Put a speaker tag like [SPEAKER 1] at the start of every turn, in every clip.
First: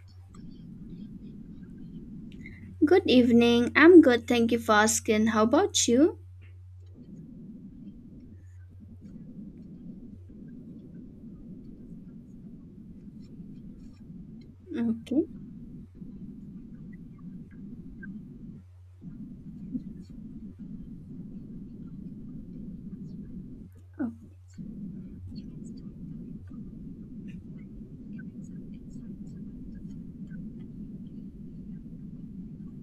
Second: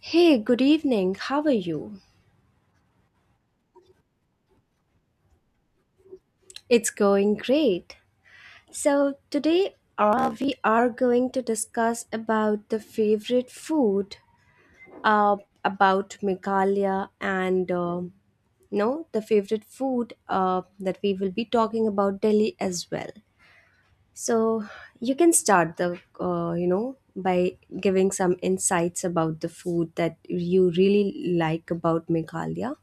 [SPEAKER 1] Hey, good evening. How are you?
[SPEAKER 2] Good evening. I'm good. Thank you for asking. How about you?
[SPEAKER 1] It's going great. So today we are going to discuss about the favorite food,
[SPEAKER 2] Okay.
[SPEAKER 1] uh, about Meghalaya and no, the favorite food that we will be talking about Delhi as well.
[SPEAKER 2] Oh,
[SPEAKER 1] So you can start the by giving some insights about the food that you really like about Meghalaya.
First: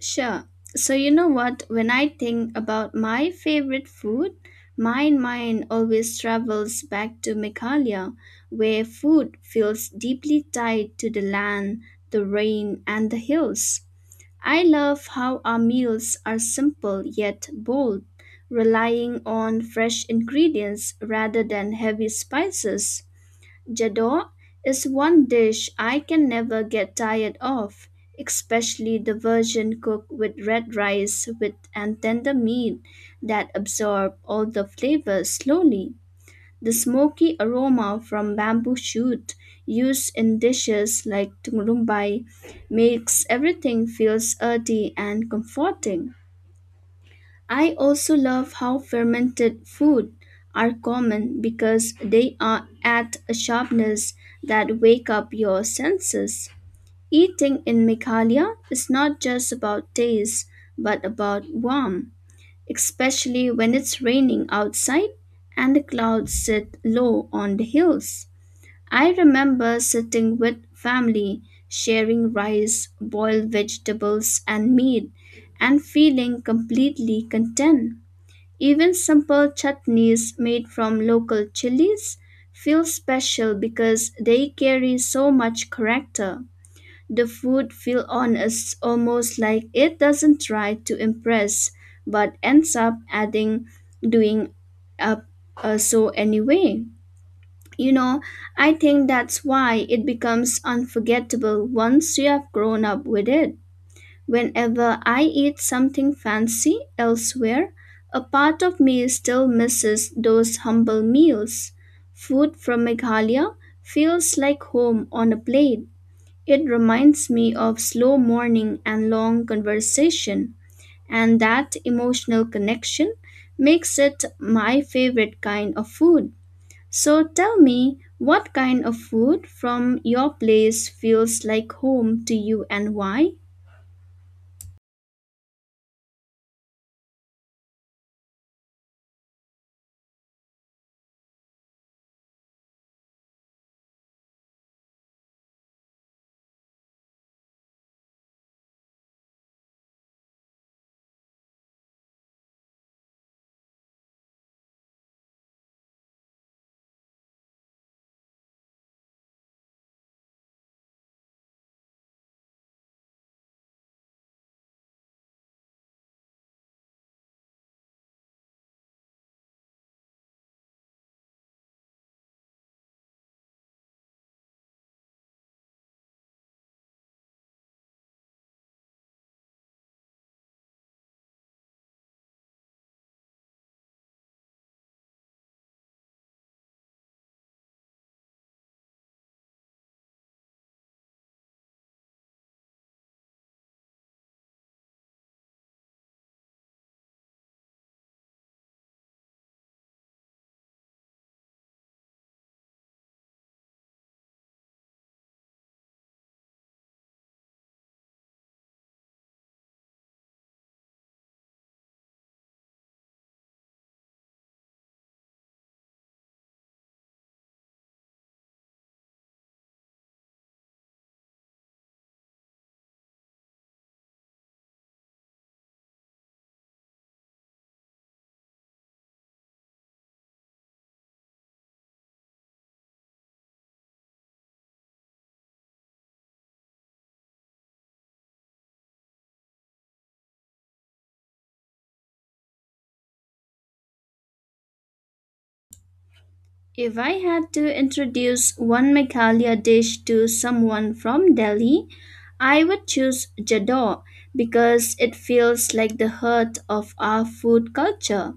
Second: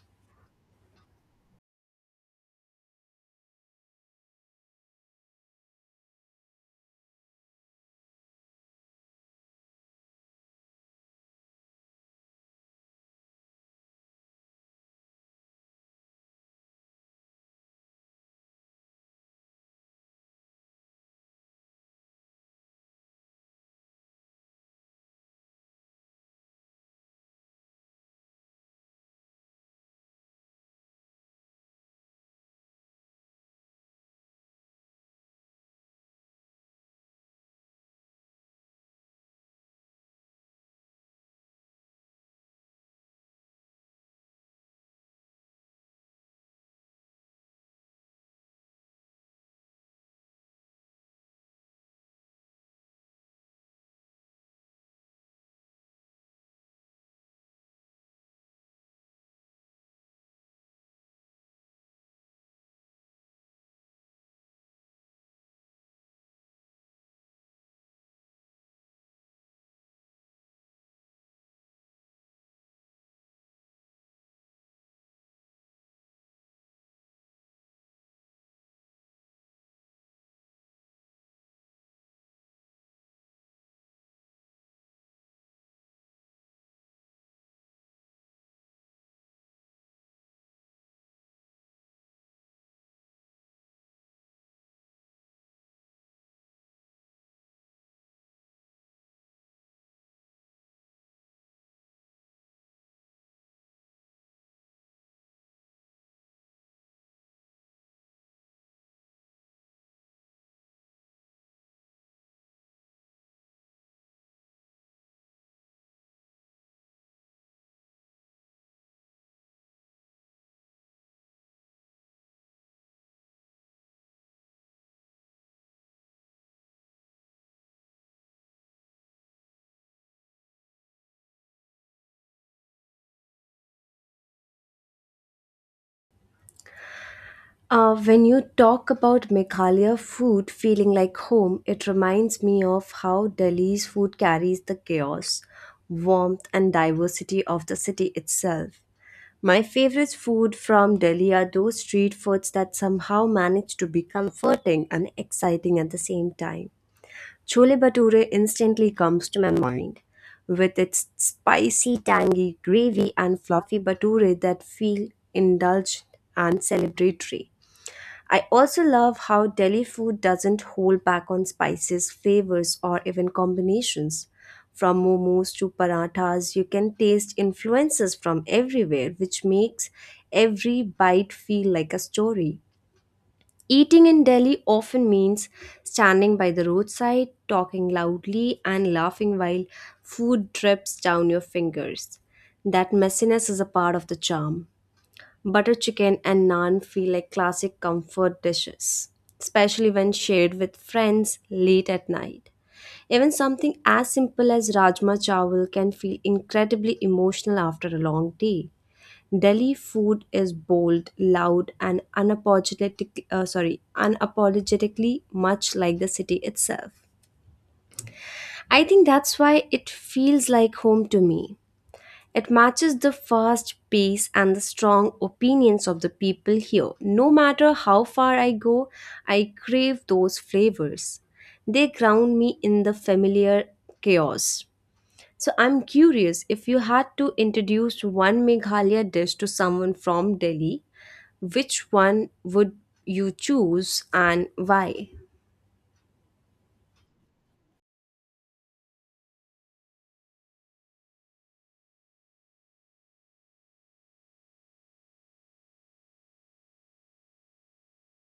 [SPEAKER 2] sure. So, you know what? When I think about my favorite food, my mind always travels back to Meghalaya, where food feels deeply tied to the land, the rain, and the hills. I love how our meals are simple yet bold, relying on fresh ingredients rather than heavy spices. Jador is one dish I can never get tired of, especially the version cooked with red rice with and tender meat that absorb all the flavors slowly. The smoky aroma from bamboo shoot used in dishes like tumurumbai makes everything feels earthy and comforting. I also love how fermented food are common because they are at a sharpness that wake up your senses. Eating in Meghalaya is not just about taste but about warmth, especially when it's raining outside and the clouds sit low on the hills. I remember sitting with family sharing rice, boiled vegetables and meat and feeling completely content. Even simple chutneys made from local chilies feel special because they carry so much character. The food feels honest, almost like it doesn't try to impress, but ends up adding, doing up so anyway. You know, I think that's why it becomes unforgettable once you have grown up with it. Whenever I eat something fancy elsewhere, a part of me still misses those humble meals. Food from Meghalaya feels like home on a plate. It reminds me of slow morning and long conversation, and that emotional connection makes it my favorite kind of food. So tell me, what kind of food from your place feels like home to you and why?
[SPEAKER 1] When you talk about Meghalaya food feeling like home, it reminds me of how Delhi's food carries the chaos, warmth, and diversity of the city itself. My favorite food from Delhi are those street foods that somehow manage to be comforting and exciting at the same time. Chole Bhature instantly comes to my mind, with its spicy, tangy gravy and fluffy bhature that feel indulgent and celebratory. I also love how Delhi food doesn't hold back on spices, flavors, or even combinations. From momos to parathas, you can taste influences from everywhere, which makes every bite feel like a story. Eating in Delhi often means standing by the roadside, talking loudly, and laughing while food drips down your fingers. That messiness is a part of the charm. Butter chicken and naan feel like classic comfort dishes, especially when shared with friends late at night. Even something as simple as rajma chawal can feel incredibly emotional after a long day. Delhi food is bold, loud, and unapologetic, unapologetically much like the city itself. I think that's why it feels like home to me. It matches the fast pace and the strong opinions of the people here. No matter how far I go, I crave those flavors. They ground me in the familiar chaos. So I'm curious, if you had to introduce one Meghalaya dish to someone from Delhi, which one would you choose and why?
[SPEAKER 2] If I had to introduce one Meghalaya dish to someone from Delhi, I would choose Jador because it feels like the heart of our food culture.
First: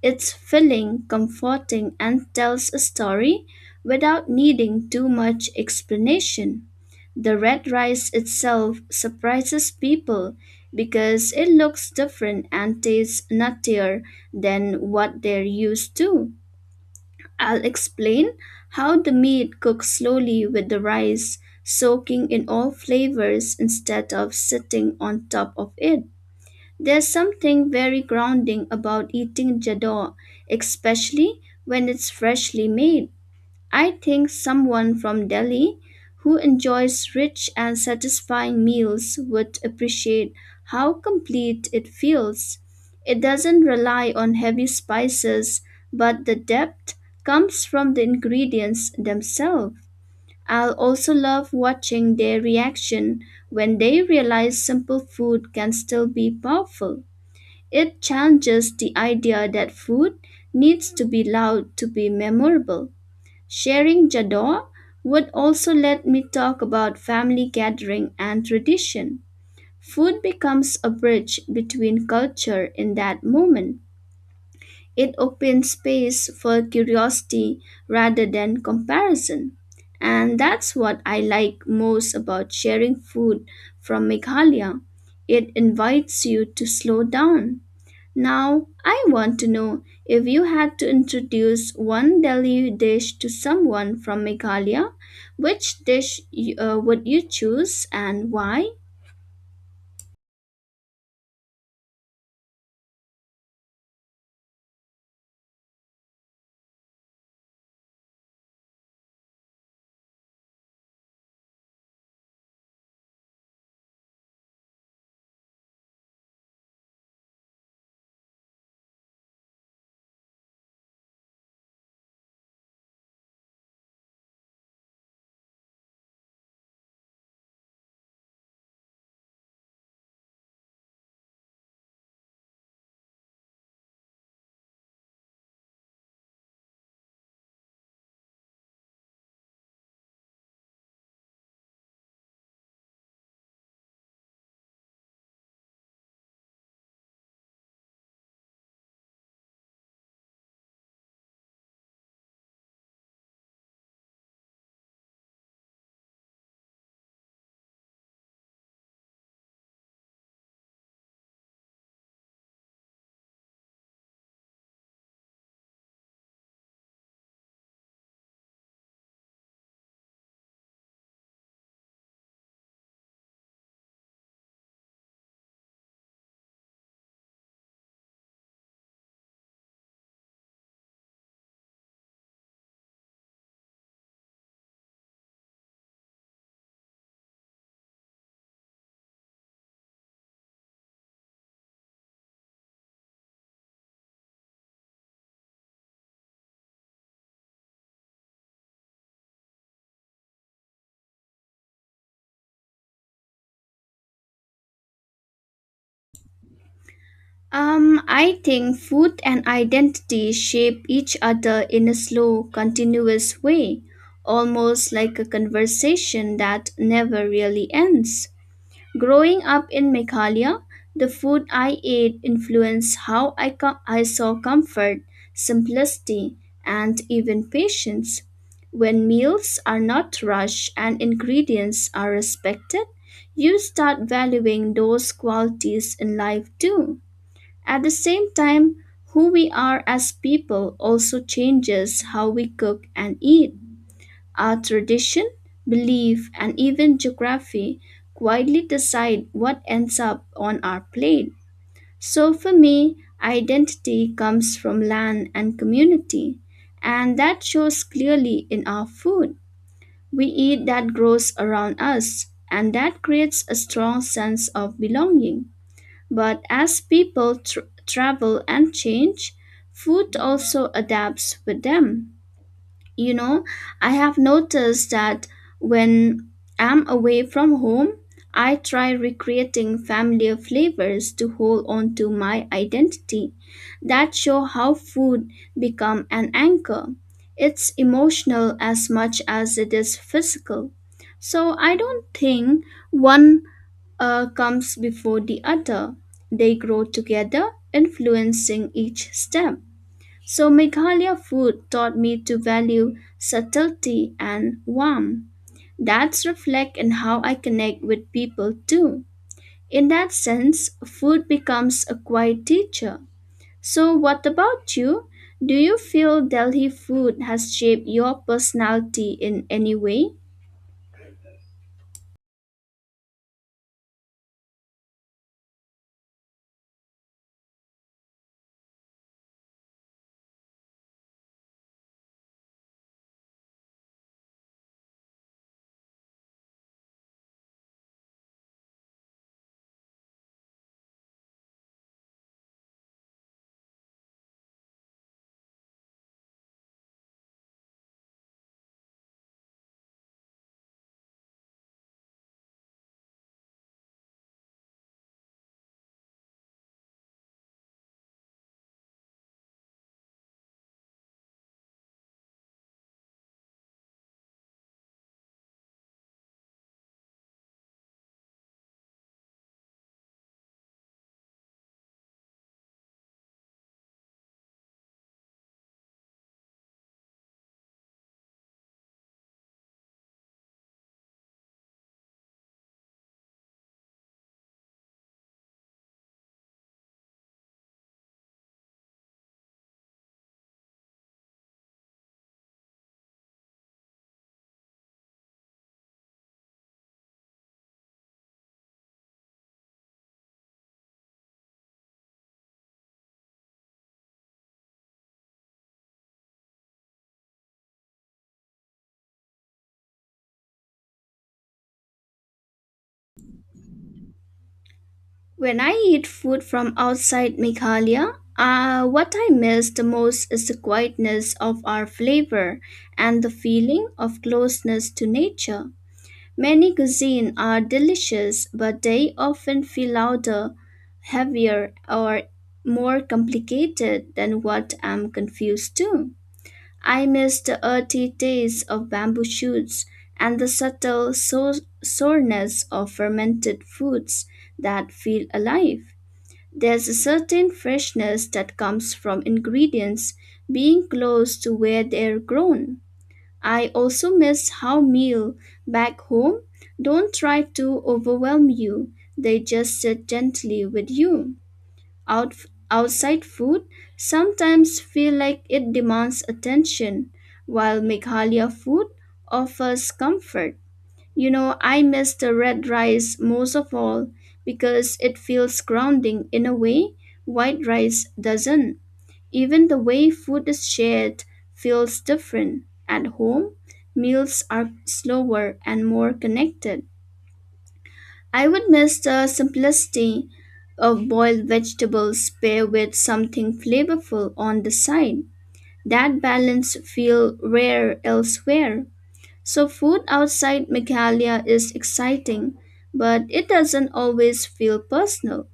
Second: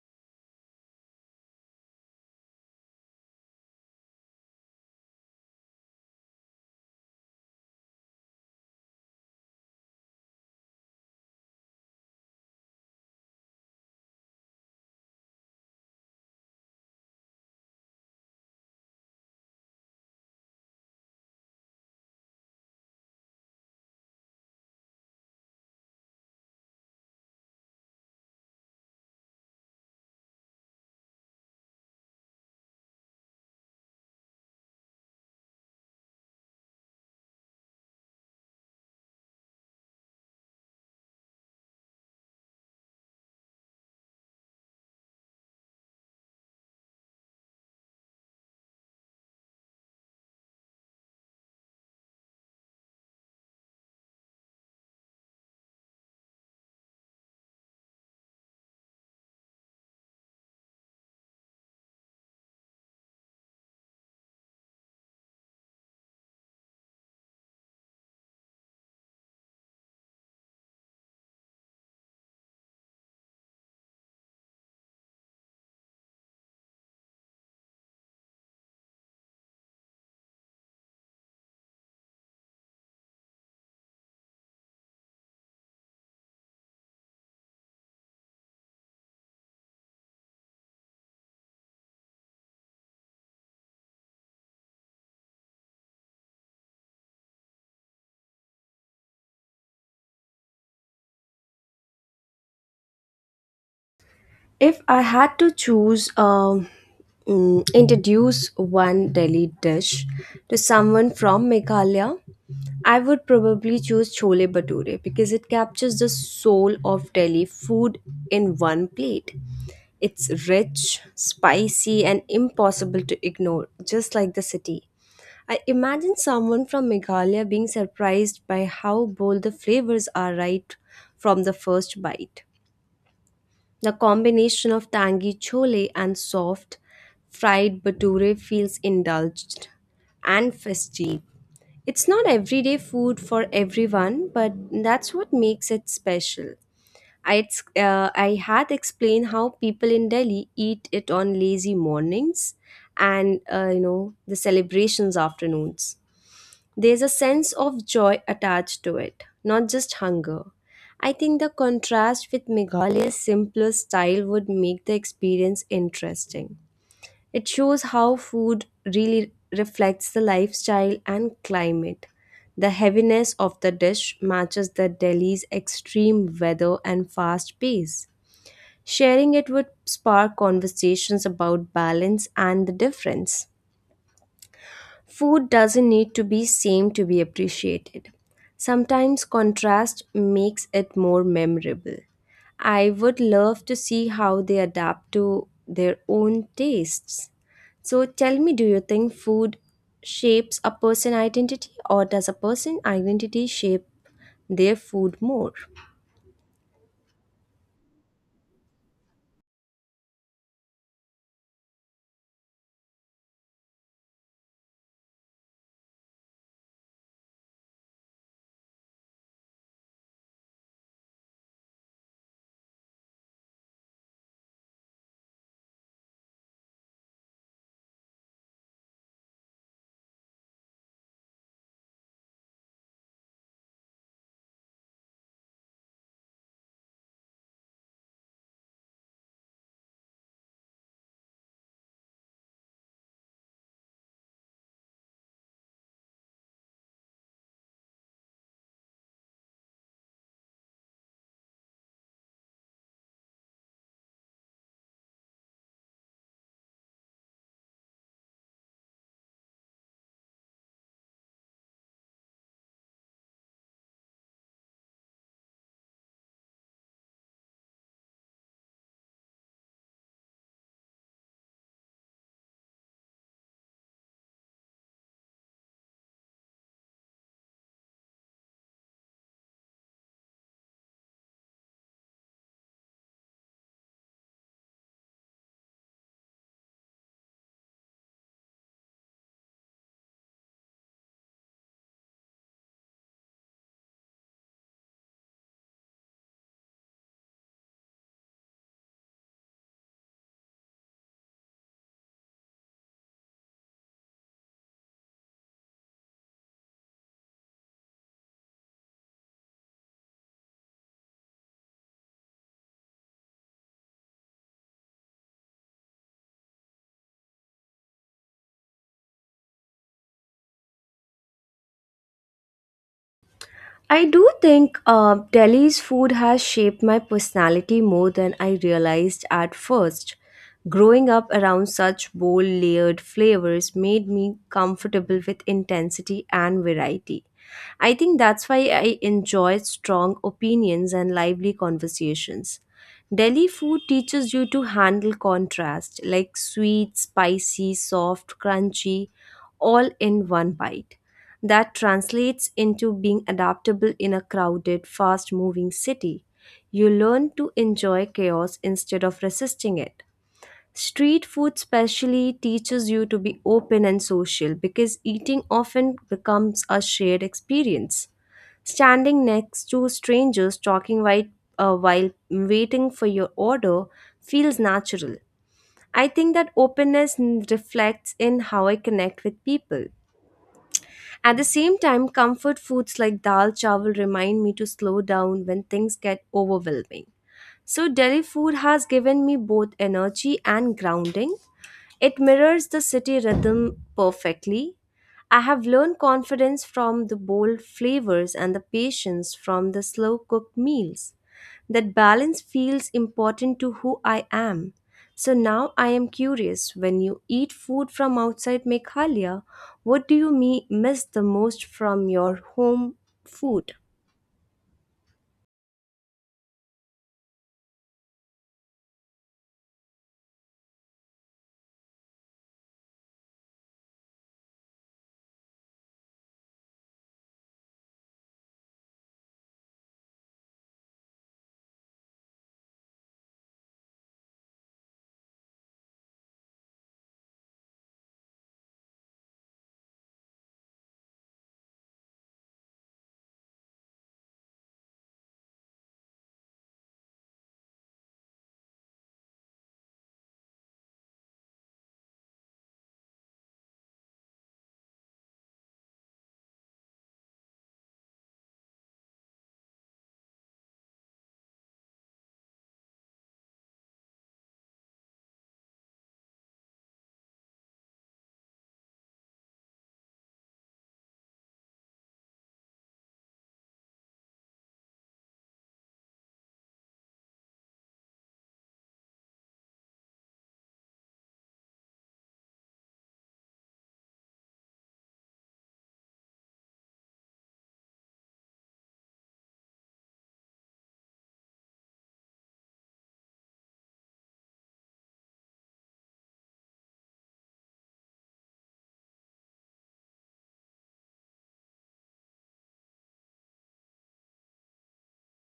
[SPEAKER 2] It's filling, comforting, and tells a story without needing too much explanation. The red rice itself surprises people because it looks different and tastes nuttier than what they're used to. I'll explain how the meat cooks slowly with the rice, soaking in all flavors instead of sitting on top of it. There's something very grounding about eating jador, especially when it's freshly made. I think someone from Delhi who enjoys rich and satisfying meals would appreciate how complete it feels. It doesn't rely on heavy spices, but the depth comes from the ingredients themselves. I'll also love watching their reaction when they realize simple food can still be powerful. It challenges the idea that food needs to be loud to be memorable. Sharing Jador would also let me talk about family gathering and tradition. Food becomes a bridge between culture in that moment. It opens space for curiosity rather than comparison. And that's what I like most about sharing food from Meghalaya. It invites you to slow down. Now, I want to know if you had to introduce one Delhi dish to someone from Meghalaya, would you choose and why?
[SPEAKER 1] If I had to choose, introduce one Delhi dish to someone from Meghalaya, I would probably choose chole bhature because it captures the soul of Delhi food in one plate. It's rich, spicy, and impossible to ignore, just like the city. I imagine someone from Meghalaya being surprised by how bold the flavors are right from the first bite. The combination of tangy chole and soft fried bhature feels indulged and festive. It's not everyday food for everyone, but that's what makes it special. I had explained how people in Delhi eat it on lazy mornings and the celebrations afternoons. There's a sense of joy attached to it, not just hunger. I think the contrast with Meghalaya's simpler style would make the experience interesting. It shows how food really reflects the lifestyle and climate. The heaviness of the dish matches the Delhi's extreme weather and fast pace. Sharing it would spark conversations about balance and the difference. Food doesn't need to be same to be appreciated. Sometimes contrast makes it more memorable. I would love to see how they adapt to their own tastes. So tell me, do you think food shapes a person identity, or does a person identity shape their food more?
[SPEAKER 2] I think food and identity shape each other in a slow, continuous way, almost like a conversation that never really ends. Growing up in Meghalaya, the food I ate influenced I saw comfort, simplicity, and even patience. When meals are not rushed and ingredients are respected, you start valuing those qualities in life too. At the same time, who we are as people also changes how we cook and eat. Our tradition, belief, and even geography quietly decide what ends up on our plate. So for me, identity comes from land and community, and that shows clearly in our food. We eat that grows around us, and that creates a strong sense of belonging. But as travel and change, food also adapts with them. You know, I have noticed that when I'm away from home, I try recreating familiar flavors to hold on to my identity that show how food become an anchor. It's emotional as much as it is physical. So I don't think one comes before the other. They grow together, influencing each step. So Meghalaya food taught me to value subtlety and warmth. That's reflect in how I connect with people too. In that sense, food becomes a quiet teacher. So what about you? Do you feel Delhi food has shaped your personality in any way?
[SPEAKER 1] I do think Delhi's food has shaped my personality more than I realized at first. Growing up around such bold, layered flavors made me comfortable with intensity and variety. I think that's why I enjoyed strong opinions and lively conversations. Delhi food teaches you to handle contrast, like sweet, spicy, soft, crunchy, all in one bite. That translates into being adaptable in a crowded, fast moving city. You learn to enjoy chaos instead of resisting it. Street food, specially, teaches you to be open and social because eating often becomes a shared experience. Standing next to strangers talking while waiting for your order feels natural. I think that openness reflects in how I connect with people. At the same time, comfort foods like dal chawal remind me to slow down when things get overwhelming. So, Delhi food has given me both energy and grounding. It mirrors the city rhythm perfectly. I have learned confidence from the bold flavors and the patience from the slow cooked meals. That balance feels important to who I am. So now I am curious, when you eat food from outside Meghalaya, what do you miss the most from your home food?
[SPEAKER 2] When I eat food from outside Meghalaya, what I miss the most is the quietness of our flavor and the feeling of closeness to nature. Many cuisines are delicious, but they often feel louder, heavier, or more complicated than what I'm confused to. I miss the earthy taste of bamboo shoots and the soreness of fermented foods that feel alive. There's a certain freshness that comes from ingredients being close to where they're grown. I also miss how meal back home don't try to overwhelm you. They just sit gently with you. Out, Outside food sometimes feel like it demands attention, while Meghalaya food offers comfort. You know, I miss the red rice most of all because it feels grounding in a way white rice doesn't. Even the way food is shared feels different. At home, meals are slower and more connected. I would miss the simplicity of boiled vegetables paired with something flavorful on the side. That balance feel rare elsewhere. So food outside Meghalaya is exciting, but it doesn't always feel personal.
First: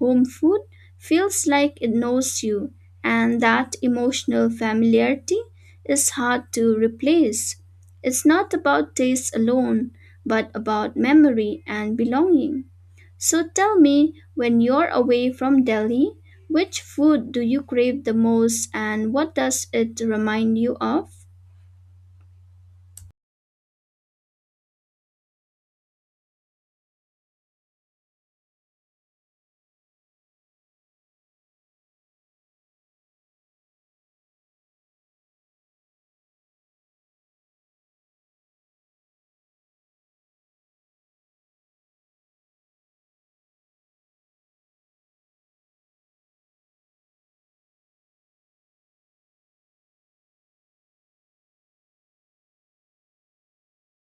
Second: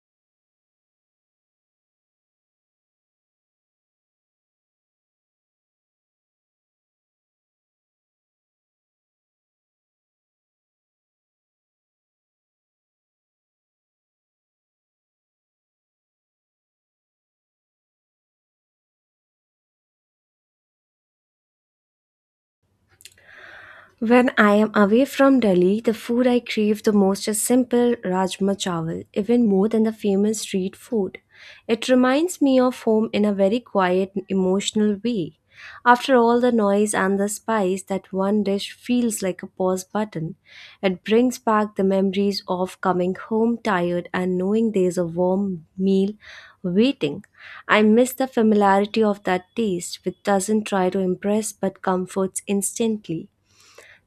[SPEAKER 2] Home food feels like it knows you, and that emotional familiarity is hard to replace. It's not about taste alone, but about memory and belonging. So tell me, when you're away from Delhi, which food do you crave the most and what does it remind you of?
[SPEAKER 1] When I am away from Delhi, the food I crave the most is simple rajma chawal, even more than the famous street food. It reminds me of home in a very quiet, emotional way. After all the noise and the spice, that one dish feels like a pause button. It brings back the memories of coming home tired and knowing there's a warm meal waiting. I miss the familiarity of that taste, which doesn't try to impress but comforts instantly.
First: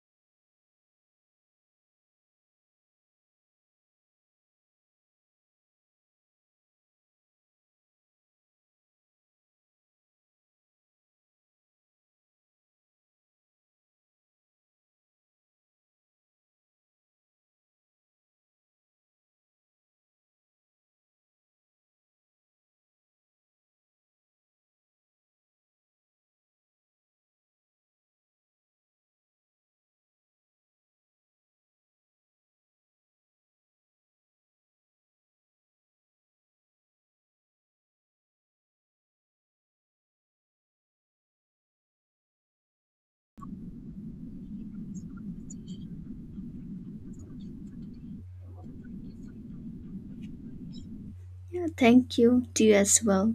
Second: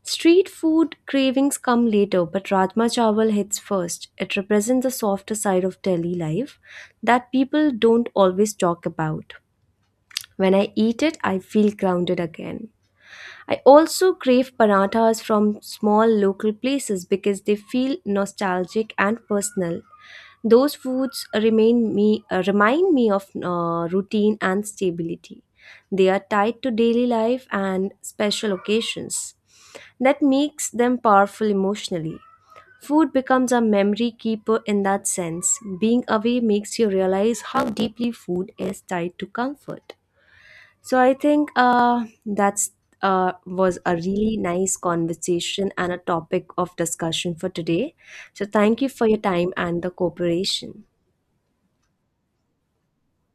[SPEAKER 1] Street food cravings come later, but Rajma Chawal hits first. It represents the softer side of Delhi life that people don't always talk about. When I eat it, I feel grounded again. I also crave parathas from small local places because they feel nostalgic and personal. Those foods remain me remind me of routine and stability. They are tied to daily life and special occasions. That makes them powerful emotionally. Food becomes a memory keeper in that sense. Being away makes you realize how deeply food is tied to comfort. So I think that's was a really nice conversation and a topic of discussion for today. So thank you for your time and the cooperation.
[SPEAKER 2] Yeah, thank you. To you as well.